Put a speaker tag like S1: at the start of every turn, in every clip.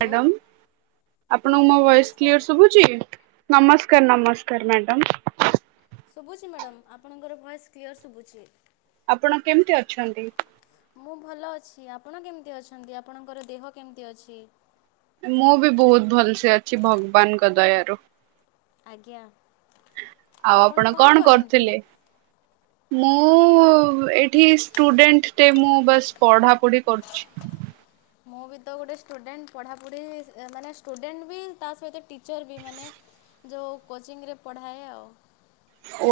S1: Hello
S2: madam,
S1: ହଁ
S2: ଆପଣଙ୍କୁ ମୋ
S1: ମ୍ୟାଡ଼ାମ୍
S2: ଭଏସ୍
S1: ନମସ୍କାର
S2: କ୍ଲିଅର୍ ସୁବୁଚ୍? ଚି଼ଫ୍, ନମସ୍କାର, ନମସ୍କାର ମ୍ୟାଡ଼ାମ।
S1: ଶୁଭୁଛି ମ୍ୟାଡ଼ାମ୍, ଆପଣଙ୍କର ଭଏସ୍ କ୍ଲିୟର୍ ଶୁଭୁଛି।
S2: ଆପଣ କେମିତି ଅଛନ୍ତି?
S1: ମୁଁ ଭଲ ଅଛି। ଆପଣ କେମତି ଅଛନ୍ତି? ଆପଣଙ୍କର ଦେହ କେମତି ଅଛି?
S2: ମୁଁ ବି ବହୁତ ଭଲସେ ଅଛି ଭଗବାନଙ୍କ ଦୟାରୁ।
S1: ଆଜ୍ଞା
S2: ଆଉ ଆପଣ କଣ କରୁଥିଲେ। ମୁଁ ଏଠି ଷ୍ଟୁଡେଣ୍ଟ୍ ମୁଁ ବାସ୍ ପଢାପଢି କରୁଛ।
S1: ମୁଁ ବି ତ ଗୋଟେ ଷ୍ଟୁଡେଣ୍ଟ୍, ପଢ଼ାପଢ଼ି ମାନେ ଷ୍ଟୁଡେଣ୍ଟ୍ ବି, ତା ସହିତ ଟିଚର୍ ବି ମାନେ। ଯେଉଁ କୋଚିଂରେ ପଢ଼ାଏ ଆଉ।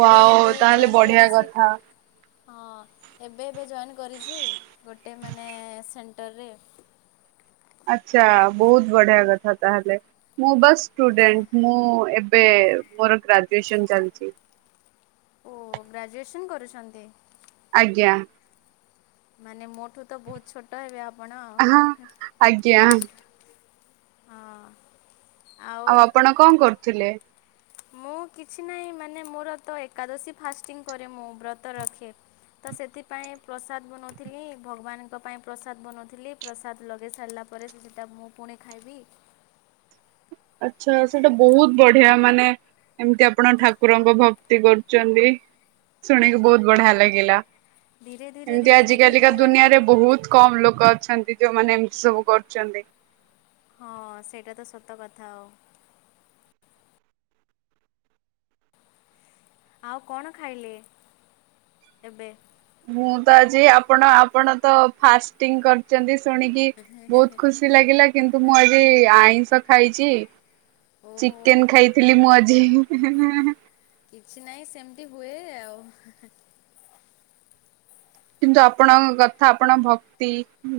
S1: ଏବେ ଏବେ
S2: ତାହେଲେ
S1: ଜଏନ୍
S2: ବଢିଆ
S1: କରିଛି।
S2: କଥା
S1: ହଁ ଏବେ ଏବେ ଜଏନ୍ କରିଛି ଗୋଟେ ମାନେ, ସେଣ୍ଟରରେ।
S2: ଆଚ୍ଛା, ବହୁତ ବଢିଆ କଥା। ତାହେଲେ ମୁଁ ବସ୍
S1: ଆଜ୍ଞା
S2: ଷ୍ଟୁଡେଣ୍ଟ୍ ମୁଁ ଏବେ ମୋର ଗ୍ରାଜୁଏସନ ଚାଲିଛି।
S1: ଓ, ଗ୍ରାଜୁଏସନ୍ କରିଛନ୍ତି?
S2: ଆଜ୍ଞା।
S1: ମାନେ, ମୋ ଠୁ ତ ବହୁତ ଛୋଟ ହେବେ ଆପଣ। ହଁ।
S2: ଆଜ୍ଞା ଆଉ, ଆପଣ କଣ କରୁଥିଲେ?
S1: ମୁଁ କିଛି ନାହିଁ, ମାନେ ମୋର ତ ଏକାଦଶୀ ଫାଷ୍ଟିଂ କରେ, ମୁଁ ବ୍ରତ ରଖେ। ତ ସେଥିପାଇଁ ପ୍ରସାଦ ବନେଉଥିଲି, ଭଗବାନଙ୍କ ପାଇଁ ପ୍ରସାଦ ବନେଉଥିଲି। ପ୍ରସାଦ ଲଗାଇ ସାରିଲା ପରେ, ସେଥିଟା ମୁଁ ପୁଣି ଖାଇବି।
S2: ଆଚ୍ଛା ଆଚ୍ଛା, ସେଇଟା ବହୁତ ବଢିଆ, ମାନେ। ଏମିତି ଆପଣ ଠାକୁରଙ୍କ ଭକ୍ତି କରୁଛନ୍ତି ଶୁଣିକି ବହୁତ୍
S1: ହଁ
S2: ବଢିଆ ଲାଗିଲା,
S1: ଧୀରେ ଧୀରେ
S2: ଏମିତି
S1: ଧୀରେ ଧୀରେ
S2: ଆଜିକାଲିକା
S1: ହେଇଗଲା ଆଉ
S2: ଦୁନିଆରେ ବହୁତ୍ କମ୍ ଲୋକ ଅଛନ୍ତି, ଯୋଉମାନେ ଏମ୍ତି ସବୁ କରୁଛନ୍ତି।
S1: ହଁ, ସେଇଟା ତ ସତ କଥା ଆଉ। ଆଉ, କଣ ଖାଇଲେ ଏବେ?
S2: ମୁଁ, ତ ଆଜି ଆପଣ ଆପଣ ତ ଫାଷ୍ଟିଂ କରିଛନ୍ତି ଶୁଣିକି ବହୁତ ଖୁସ୍। ଖୁସି ଲାଗିଲା କିନ୍ତୁ ମୁଁ ଆଜି ଆଇଁଷ ଖାଇଚି।
S1: ଓହୋ
S2: ଚିକେନ ଖାଇଥିଲି ମୁଁ ଆଜି।
S1: କିଛି ନାହିଁ ସେମ୍ତି ହୁଏ ଆଉ।
S2: କିନ୍ତୁ ଆପଣଙ୍କ କଥା ଆପଣଙ୍କ ଭକ୍ତି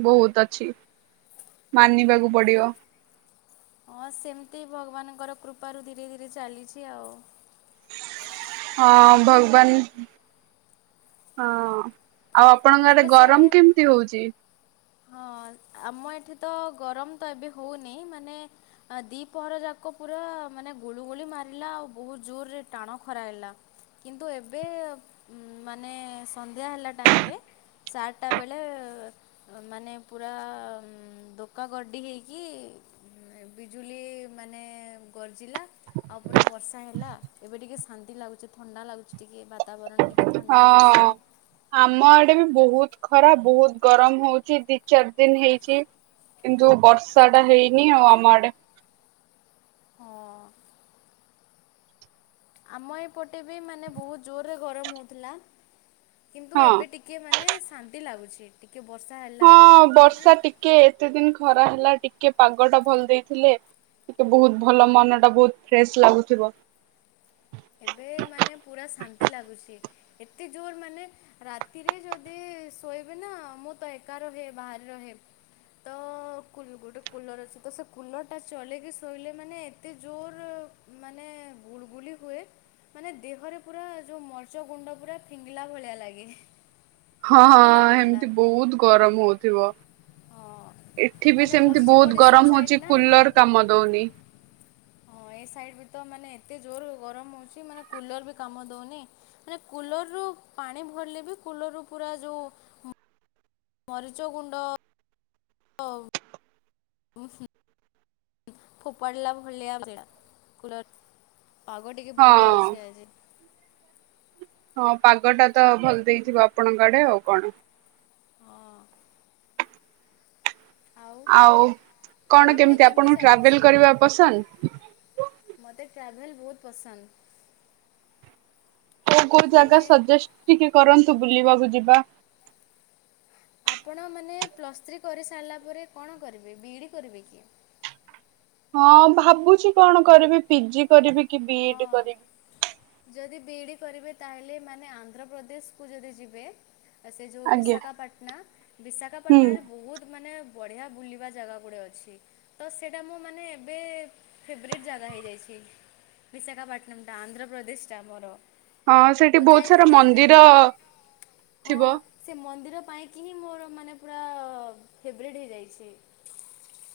S2: ବହୁତ୍ ଅଛି ମାନିବାକୁ ପଡିବ
S1: ହଁ ସେମିତି ଭଗବାନଙ୍କର କୃପାରୁ ଧୀରେ ଧୀରେ ଚାଲିଛି ଆଉ
S2: ହଁ ଭଗବାନ ହଁ ଆଉ ଆପଣଙ୍କ ଆଡେ ଗରମ କେମିତି ହଉଛି
S1: ହଁ ଆମ ଏଠି ତ ଗରମ ତ ଏବେ ହଉନି ମାନେ ଆ ଦି ପହର ଯାକ ପୁରା ମାନେ ଗୁଳିୁ ଗୁଳି ମାରିଲା ଆଉ ବହୁତ ଜୋରରେ ଟାଣ ଖରା ହେଲା କିନ୍ତୁ ଏବେ ମାନେ ସନ୍ଧ୍ୟା ହେଲା ଟାଇମରେ ଚାରିଟା ବେଳେ ମାନେ ପୁରା ଦୋକା ଗଡି ହେଇକି ବିଜୁଳି ମାନେ ଗର୍ଜିଲା ଆଉ ପୁରା ବର୍ଷା ହେଲା ଏବେ ଟିକେ ଶାନ୍ତି ଲାଗୁଚି ଥଣ୍ଡା ଲାଗୁଛି ଟିକେ ବାତାବରଣ ଟିକେ ଟିକେ ଥଣ୍ଡା
S2: ହଁ
S1: ହେଇଛି କି
S2: ଆମ ଆଡେ ବି ବହୁତ ଖରା ବହୁତ ଗରମ ହଉଛି ଦି ଚାରି ଦିନ ହେଇଛି କିନ୍ତୁ ବର୍ଷା ଟା ହେଇନି ଆଉ ଆମ ଆଡେ
S1: ହଁ ଆମ ଏପଟେ ବି ମାନେ ବହୁତ ଜୋରରେ ଗରମ ହଉଥିଲା କିନ୍ତୁ
S2: ହଁ।
S1: ଏବେ ଟିକେ ଟିକେ ମାନେ ଶାନ୍ତି ଲାଗୁଛି ଟିକେ ବର୍ଷା ହେଲା କି
S2: ହଁ
S1: ମାନେ
S2: ବର୍ଷା ଟିକେ ଏତେ ଦିନ ଖରା ହେଲା ଟିକେ ପାଗ ଟା ଭଲ ଦେଇଥିଲେ ଟିକେ ବହୁତ ଭଲ ମନ ଟା ବହୁତ ଫ୍ରେଶ ଲାଗୁଥିବ
S1: ଏବେ ମାନେ ପୁରା ଶାନ୍ତି ଲାଗୁଛି ଏତେ ଜୋର ମାନେ ରାତିରେ ଯଦି ଶୋଇବେ ନା ମୁଁ ତ ଏକା ରହେ ବାହାରେ ରହେ ତ କୁଲ୍ ଗୋଟେ କୁଲର୍ ଅଛି ତ ସେ କୁଲର ଟା ଚଲେଇକି ଶୋଇଲେ ମାନେ ଏତେ ଜୋର ମାନେ ଗୁଳୁଗୁଳି ହୁଏ ମାନେ ଦେହରେ ପୁରା ଯୋଉ ମର୍ଚ ଗୁଣ୍ଡ ପୁରା ଫିଙ୍ଗିଲା ଭଳିଆ ଲାଗେ
S2: ହଁ ହଁ
S1: ସେମିତି ଲାଗୁଥିଲା।
S2: ଏମିତି ବହୁତ ଗରମ ହଉଥିବ
S1: ହଁ
S2: ଏଠି ବି
S1: ମାନେ
S2: ସେମିତି
S1: ପଶ୍ଚିମ
S2: ବହୁତ
S1: ଓଡ଼ିଶା
S2: ଗରମ
S1: ସାଇଡ଼୍
S2: ହଉଛି
S1: ନା ଆମ
S2: କୁଲର କାମ ଦଉନି
S1: ହଁ ଏ ସାଇଡ ବି ତ ମାନେ ଏତେ ଜୋର ଗରମ ହଉଛି ମାନେ କୁଲର ବି କାମ ଦଉନି ମାନେ କୁଲରରୁ ପାଣି ଭରିଲେ ବି କୁଲର୍ ରୁ ପୁରା ଯେଉଁ ମରିଚ ଗୁଣ୍ଡ ହଉ ଓହୋ ଫୋପାଡ଼ିଲା ଭଳିଆ କୁଲର ପାଗ ଟିକେ ଭଲ
S2: ହଁ।
S1: ଅଛି ଆଜି
S2: ହଁ ପାଗ ଟା ତ ଭଲ ଦେଇଥିବ ଆପଣଙ୍କ ଆଡେ ଆଉ କଣ
S1: ହଁ
S2: ଆଉ କଣ
S1: ପଢ଼ାପଢ଼ି
S2: କେମିତି ଆପଣଙ୍କୁ ଟ୍ରାଭେଲ
S1: ଚାଲିଛି
S2: କରିବା ପସନ୍ଦ
S1: ମୋତେ ଟ୍ରାଭେଲ୍ ବହୁତ ପସନ୍ଦ
S2: କୋଉ କୋଉ
S1: ମାନେ
S2: ଜାଗା ସଜେଷ୍ଟ ଟିକେ କରନ୍ତୁ ବୁଲିବାକୁ ଯିବା
S1: ଆପଣ ମାନେ ପ୍ଲସ୍ ଥ୍ରୀ କରିସାରିଲା ପରେ କଣ କରିବେ ବିଇଡ଼ି କରିବେ କି
S2: ହଁ ଭାବୁଛି କଣ କରିବି ପିଜି କରିବି କି ବି
S1: ହଁ
S2: ଏଡ୍ କରିବି।
S1: ଯଦି ବିଇଡ଼ି କରିବେ ତାହେଲେ ଏମାନେ ଆନ୍ଧ୍ରପ୍ରଦେଶକୁ ଯଦି ଯିବେ ସେ ଯେଉଁ
S2: ଆଜ୍ଞା
S1: ବିଶାଖାପାଟଣା
S2: ହୁଁ
S1: ବିଶାଖାପାଟଣାରେ ବହୁତ ମାନେ ବଢ଼ିଆ ବୁଲିବା ଜାଗା ଗୁଡ଼େ ଅଛି ତ ସେଇଟା ମୁଁ ମାନେ ଏବେ ଫେବରେଟ୍ ଜାଗା ହେଇଯାଇଛି ବିଶାଖପଟଣ ଟା ଆନ୍ଧ୍ରପ୍ରଦେଶ ଟା ମୋର
S2: ହଁ ସେଠି
S1: ମୁଁ
S2: ବହୁତ ସାରା
S1: ଯାଇଥିଲି ସେ
S2: ମନ୍ଦିର
S1: ଜାଗାକୁ ହଁ।
S2: ଥିବ।
S1: ସେ ମନ୍ଦିର ପାଇଁକି ହିଁ ମୋର ମାନେ ପୁରା ଫେବରେଟ୍ ହେଇଯାଇଛି।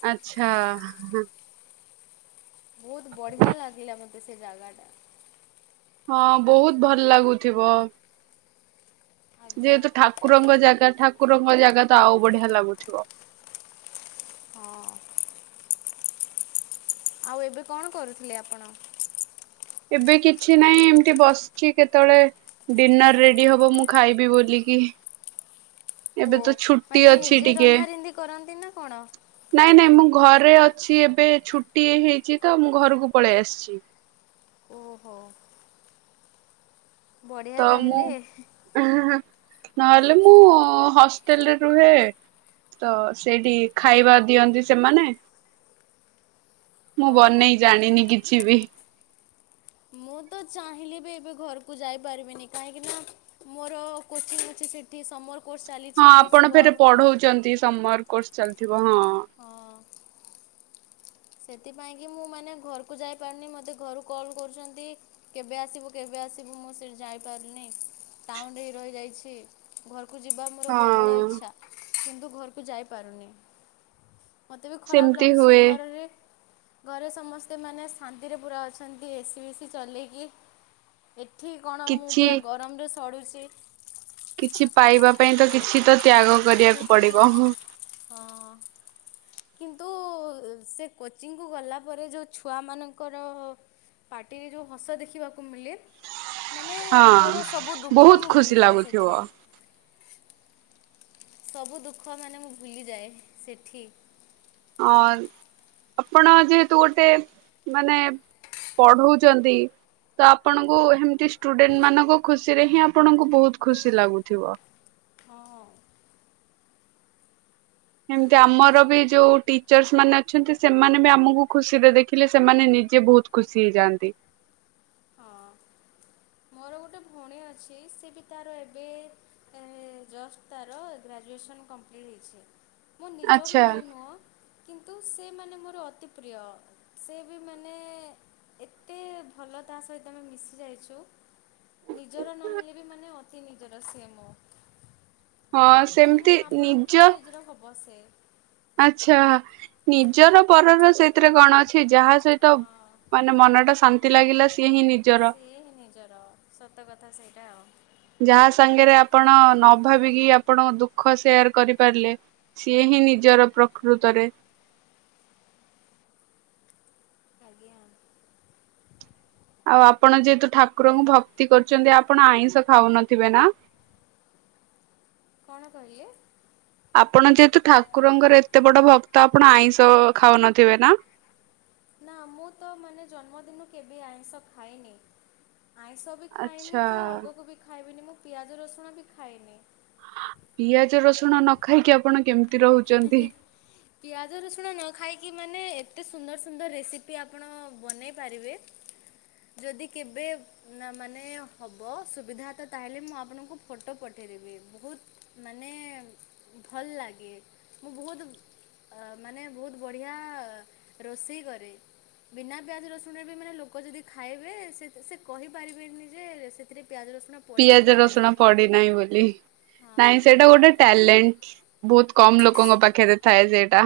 S2: ଆଛା ହୁଁ ହୁଁ।
S1: ବହୁତ ବଢିଆ ଲାଗିଲା ମତେ ସେ ଜାଗା ଟା।
S2: ହଁ ବହୁତ ଭଲ ଲାଗୁଥିବ।
S1: ଆଜ୍ଞା
S2: ଯେହେତୁ ଠାକୁରଙ୍କ ଜାଗା ଠାକୁରଙ୍କ ଜାଗା ତ ଆଉ ବଢିଆ ଲାଗୁଥିବ।
S1: ହଁ। ଆଉ ଏବେ କଣ କରୁଥିଲେ ଆପଣ?
S2: ଏବେ କିଛି ନାହିଁ ଏମତି ବସିଛି କେତେଳେ ଡିନର ରେଡି ହବ ମୁଁ ଖାଇବି ବୋଲିକି।
S1: ହୋ
S2: ଏବେ ତ ଛୁଟି
S1: ମାନେ
S2: ଅଛି
S1: ନିଜେ
S2: ଟିକେ।
S1: ରନ୍ଧା ରନ୍ଧି କରନ୍ତି ନା କଣ?
S2: ନାଇଁ ନାଇଁ ମୁଁ ଘରେ ଅଛି ଏବେ ଛୁଟି ହେଇଛି ତ ମୁଁ ଘରକୁ ପଳେଇ ଆସିଛି।
S1: ଓହୋ। ବଢ଼ିଆ
S2: ତ ମୁଁ
S1: ତାହେଲେ।
S2: ନହେଲେ ମୁଁ ହଁ ହୋଟେଲରେ ରୁହେ ତ ସେଇଠି ଖାଇବା ଦିଅନ୍ତି ସେମାନେ। ମୁଁ
S1: ଓହୋ
S2: ବନେଇ ଜାଣିନି କିଛି ବି।
S1: ମୁଁ ତ ଚାହିଁଲି ବି ଏବେ ଘରକୁ ଯାଇପାରିବିନି କାହିଁକି ନା ମୋର କୋଚିଂ ଅଛି ସେ ଏଠି ସମର୍ କୋର୍ସ ଚାଲିଛି
S2: ହଁ
S1: ଏବେ
S2: ଆପଣ
S1: ଛୁଆ
S2: ଫେରେ ପଢଉଛନ୍ତି ସମର କୋର୍ସ ଚାଲିଥିବ ହଁ।
S1: ହଁ। ସେଥିପାଇଁକି ମୁଁ ମାନେ ଘରକୁ ଯାଇପାରୁନି ମୋତେ ଘରୁ କଲ୍ କରୁଛନ୍ତି। କେବେ ଆସିବୁ କେବେ ଆସିବୁ ମୁଁ ସେଇଠି ଯାଇପାରିନି ଟାଉନ୍ ରେ ହିଁ ରହିଯାଇଛି। ଘରକୁ ଯିବା ମୋର ପ୍ରବଳ
S2: ହଁ
S1: ଇଚ୍ଛା କିନ୍ତୁ ଘରକୁ ଯାଇପାରୁନି। ମୋତେ ବି ଖରାପ
S2: ସେମିତି
S1: ଲାଗୁଛି
S2: ହୁଏ
S1: ଘରରେ। ଘରେ ସମସ୍ତେ ମାନେ ଶାନ୍ତିରେ ପୁରା ଅଛନ୍ତି ଏସିି ବିସି ଚଲେଇକି। ଏଠି କଣ ମୁଁ
S2: କିଛି
S1: ପୁରା ଗରମରେ ସଡ଼ୁଛି।
S2: କିଛି ପାଇବା ପାଇଁ ତ କିଛି ତ ତ୍ୟାଗ
S1: ହୁଁ
S2: କରିବାକୁ
S1: ହୁଁ ହୁଁ
S2: ପଡିବ ହଁ
S1: ହଁ। କିନ୍ତୁ ସେ କୋଚିଂକୁ ଗଲା ପରେ ଯେଉଁ ଛୁଆମାନଙ୍କର ପାଟିରେ ଯୋଉ ହସ ଦେଖିବାକୁ ମିଳେ ମାନେ ମୋର ସବୁ ଦୁଃଖ
S2: ବହୁତ
S1: ମୁଁ
S2: ଖୁସି
S1: ଭୁଲିଯାଏ
S2: ଲାଗୁଥିବ
S1: ସେଠି। ସବୁ ଦୁଃଖ ମାନେ ମୁଁ ଭୁଲିଯାଏ ସେଠି।
S2: ହଁ ଆପଣ ଯେହେତୁ ଗୋଟେ ମାନେ ପଢଉଛନ୍ତି। ତ ଆପଣଙ୍କୁ ହେମିତି ଷ୍ଟୁଡେଣ୍ଟ ମାନଙ୍କ ଖୁସିରେ ହିଁ ଆପଣଙ୍କୁ ବହୁତ ଖୁସି ଲାଗୁଥିବ।
S1: ହଁ।
S2: ଏମିତି ଆମର ବି ଯୋଉ ଟିଚର୍ସ ମାନେ ଅଛନ୍ତି ସେମାନେ ବି ଆମକୁ ଖୁସିରେ ଦେଖିଲେ ସେମାନେ ନିଜେ ବହୁତ ଖୁସି ହେଇ ଯଆନ୍ତି।
S1: ଅ ଭଉଣୀ ଅଛି ସେ ବି ତାର ଏବେ ଜଷ୍ଟ ତାର ଗ୍ରାଜୁଏସନ୍ କମ୍ପ୍ଲିଟ୍ ହେଇଛି। ମୋ ନିଜ
S2: ଆଚ୍ଛା
S1: ଭଉଣୀ ନୁହଁ। କିନ୍ତୁ ସେ ମାନେ ମୋର ଅତି ପ୍ରିୟ ସେ ବି ମାନେ ଏତେ ଭଲ ତା ସହିତ ଆମେ ମିଶି ଯାଇଛୁ। ନିଜର ନ ହେଲେ ବି ମାନେ ଅତି ନିଜର ସିଏ ମୋ
S2: ହଁ
S1: ମାନେ
S2: ସେମିତି
S1: ଆପଣଙ୍କ ଏଜ୍ ର ହବ ସେ।
S2: ଆଛା ନିଜର ପରର ସେ ଥିରେ କଣ ଅଛି ଯାହା ସହିତ
S1: ହଁ
S2: ମାନେ ମନ ଟା ଶାନ୍ତି ଲାଗିଲା ସିଏ ହିଁ ନିଜର।
S1: ସିଏ ହିଁ ନିଜର ସତ କଥା ସେଇଟା ଆଉ ‌।
S2: ଯାହା ସାଙ୍ଗରେ ଆପଣ ନ ଭାବିକି ଆପଣ ଦୁଃଖ ସେୟାର କରିପାରିଲେ ସିଏ ହିଁ ନିଜର ପ୍ରକୃତରେ।
S1: ଆଜ୍ଞା
S2: ଆଉ ଆପଣ ଯେହେତୁ ଠାକୁରଙ୍କୁ ଭକ୍ତି କରୁଚନ୍ତି ଆପଣ ଆଇଁଷ ଖାଉନଥିବେ ନା।
S1: କଣ କହିଲେ?
S2: ଆପଣ ଯେହେତୁ ଠାକୁରଙ୍କର ଏତେ ବଡ ଭକ୍ତ ଆପଣ ଆଇଁଷ ଖାଉନଥିବେ ନା?
S1: ନା ମୁଁ ତ ମାନେ ଜନ୍ମଦିନରୁ କେବେ ଆଇଷ ଖାଇଏନି। ଆଇଷ ବି ଖାଏନି
S2: ଆଚ୍ଛା
S1: କି ଆଗକୁ ବି ଖାଇବିନି ମୁଁ ପିଆଜ ରସୁଣ ବି ଖାଏନି।
S2: ପିଆଜ ରସୁଣ ନ ଖାଇକି ଆପଣ କେମିତି ରହୁ
S1: ହିଁ ହିଁ ପିଆଜ ରସୁଣ ନ ଖାଇକି ମାନେ ଏତେ ସୁନ୍ଦର ସୁନ୍ଦର ରେସିପି ଆପଣ ବନେଇ ପାରିବେ।
S2: [inaudible]
S1: ଯଦି କେବେ ନା ମାନେ ହବ ସୁବିଧା ତ ତାହେଲେ ମୁଁ ଆପଣଙ୍କୁ ଫଟୋ ପଠାଇଦବି। ବୋହୁତ ମାନେ ଭଲ ଲାଗେ। ମୁଁ ବୋହୁତ ମାନେ ବୋହୁତ ବଢ଼ିଆ ରୋଷେଇ କରେ। ବିନା ପିଆଜ ରସୁଣରେ ବି ମାନେ ଲୋକ ଯଦି ଖାଇବେ ସେତ ସେ କହିପାରିବେନି ଯେ ସେଥିରେ ପିଆଜ ରସୁଣ ପଡ଼ିଛି
S2: ପିଆଜ
S1: ନା ନାହିଁ
S2: ରସୁଣ ପଡିନାହିଁ ବୋଲି। ନାଇଁ
S1: ହଁ।
S2: ସେଇଟା ଗୋଟେ ଟ୍ୟାଲେଣ୍ଟ ବୋହୁତ କମ ଲୋକଙ୍କ ପାଖରେ ଥାଏ ସେଇଟା।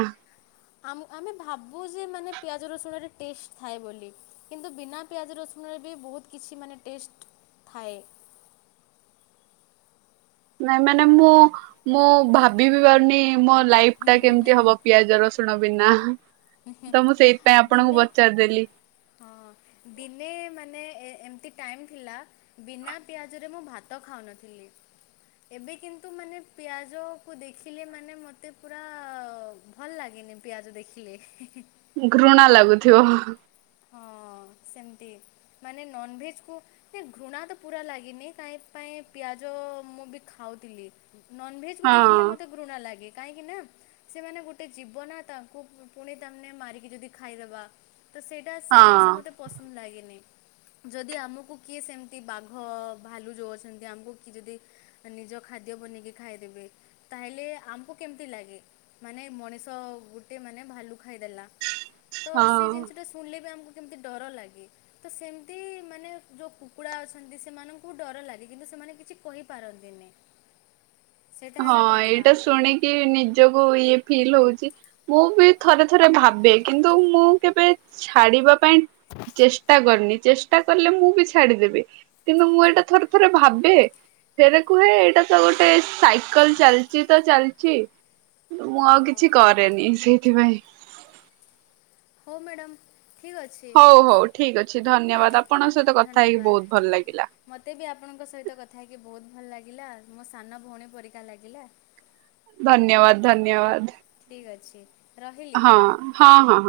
S1: ଆମ ଆମେ ଭାବୁ ଯେ ମାନେ ପିଆଜ ରସୁଣରେ ଟେଷ୍ଟ ଥାଏ ବୋଲି। କିନ୍ତୁ ବିନା ପିଆଜ ରସୁଣରେ ବି ବୋହୁତ କିଛି ମାନେ ଟେଷ୍ଟ ଥାଏ।
S2: ନାଇଁ ମାନେ ମୁଁ ମୁଁ ଭାବି ବି ପାରୁନି ମୋ ଲାଇଫ ଟା କେମିତି ହବ। ପିଆଜ ରସୁଣ ବିନା ତ ମୁଁ ସେଇପାଇ ଆପଣଙ୍କୁ
S1: ଦିନେ
S2: ପଚାରିଦେଲି।
S1: ହଁ ଦିନେ ମାନେ ଏ ଏମିତି ଟାଇମ୍ ଥିଲା। ବିନା ପିଆଜରେ ମୁଁ ଭାତ ଖାଉନଥିଲି। ଏବେ କିନ୍ତୁ ମାନେ ପିଆଜକୁ ଦେଖିଲେ ମାନେ ମୋତେ ପୁରା ଭଲ ଲାଗେନି ପିଆଜ ଦେଖିଲେ। ହିଁ ହିଁ
S2: ଘୃଣା ଲାଗୁଥିବ।
S1: ହଁ ସେମିତି ମାନେ ନନଭେଜ୍ କୁ ଇ ଘୃଣା ତ ପୁରା ଲାଗିନି କାହିଁ ପାଇଁ ପିଆଜ ମୁଁ ବି ଖାଉଥିଲି। ନନଭେଜ୍ କୁ
S2: ହଁ
S1: ଦେଖିଲେ ମତେ ଘୃଣା ଲାଗେ। କାହିଁକି ନା ସେମାନେ ଗୋଟେ ଜୀିବ ନା ତାଙ୍କୁ ପୁ ପୁଣି ତା ମାନେ ମାରିକି ଯଦି ଖାଇଦବା। ତ ସେ ଟା ସେ
S2: ହଁ।
S1: ଜିନିଷ ମତେ ପସନ୍ଦ ଲାଗେନି। ଯଦି ଆମକୁ କିଏ ସେମିତି ବାଘ ଭାଲୁ ଯୋଉ ଅଛନ୍ତି ଆମକୁ କିଏ ଯଦି ନିଜ ଖାଦ୍ୟ ବନେଇକି ଖାଇଦେବେ ତାହେଲେ ଆମକୁ କେମିତି ଲାଗେ। ମାନେ ମଣିଷ ଗୋଟେ ମାନେ ଭାଲୁ ଖାଇଦେଲା ତ ସେ
S2: ହଁ
S1: ଜିନିଷଟା ସେ ପୁଣିଲେ ବି ଆମକୁ କେମିତି ଡର ଲାଗେ। ତ ସେମିତି ମାନେ ଯୋଉ କୁକୁଡ଼ା ଅଛନ୍ତି ସେମାନଙ୍କୁ ଡର ଲାଗେ କିନ୍ତୁ ସେମାନେ କିଛି କହିପାରନ୍ତିନି। ସେଇଟା ହେଲା
S2: ହଁ
S1: କଥା
S2: ଏଇଟା ଶୁଣିକି ନିଜକୁ ଇଏ ଫିଲ୍ ହଉଛି। ମୁଁ ବି ଥରେ ଥରେ ଭାବେ କିନ୍ତୁ, ମୁଁ କେବେ ଛାଡିବା ପାଇଁ ଚେଷ୍ଟା କରନି। ସେ କହିଲେ ମୁଁ ବି ଛାଡିଦେବି କିନ୍ତୁ ମୁଁ ଏଇଟା ଥରେ ଥରେ ଭାବେ ସେଇଟା କୁହେ ଏଇଟା ତ ଗୋଟେ ଆ କହିଲି ଚାଲିଛି ତ ଚାଲିଛି ମୁଁ ଆଉ କିଛି
S1: ହଁ
S2: କରେନି ସେଇଥିପାଇଁ।
S1: ହଉ ମ୍ୟାଡ଼ମ୍।
S2: ହଉ ହଉ ଠିକ ଅଛି, ଧନ୍ୟବାଦ!
S1: ଆଜ୍ଞା
S2: ଆପଣଙ୍କ ସହିତ କଥା ହେଇକି
S1: ଧନ୍ୟବାଦ।
S2: ବହୁତ ଭଲ ଲାଗିଲା।
S1: ମୋତେ ବି ଆପଣଙ୍କ ସହିତ କଥା ହେଇକି ବହୁତ ଭଲ ଲାଗିଲା ମୋ ସାନ ଭଉଣୀ ପରିକା ଲାଗିଲା।
S2: ଧନ୍ୟବାଦ ଧନ୍ୟବାଦ!
S1: ଠିକ ଅଛି। ରହିଲି।
S2: ହଁ ହଁ ହଁ।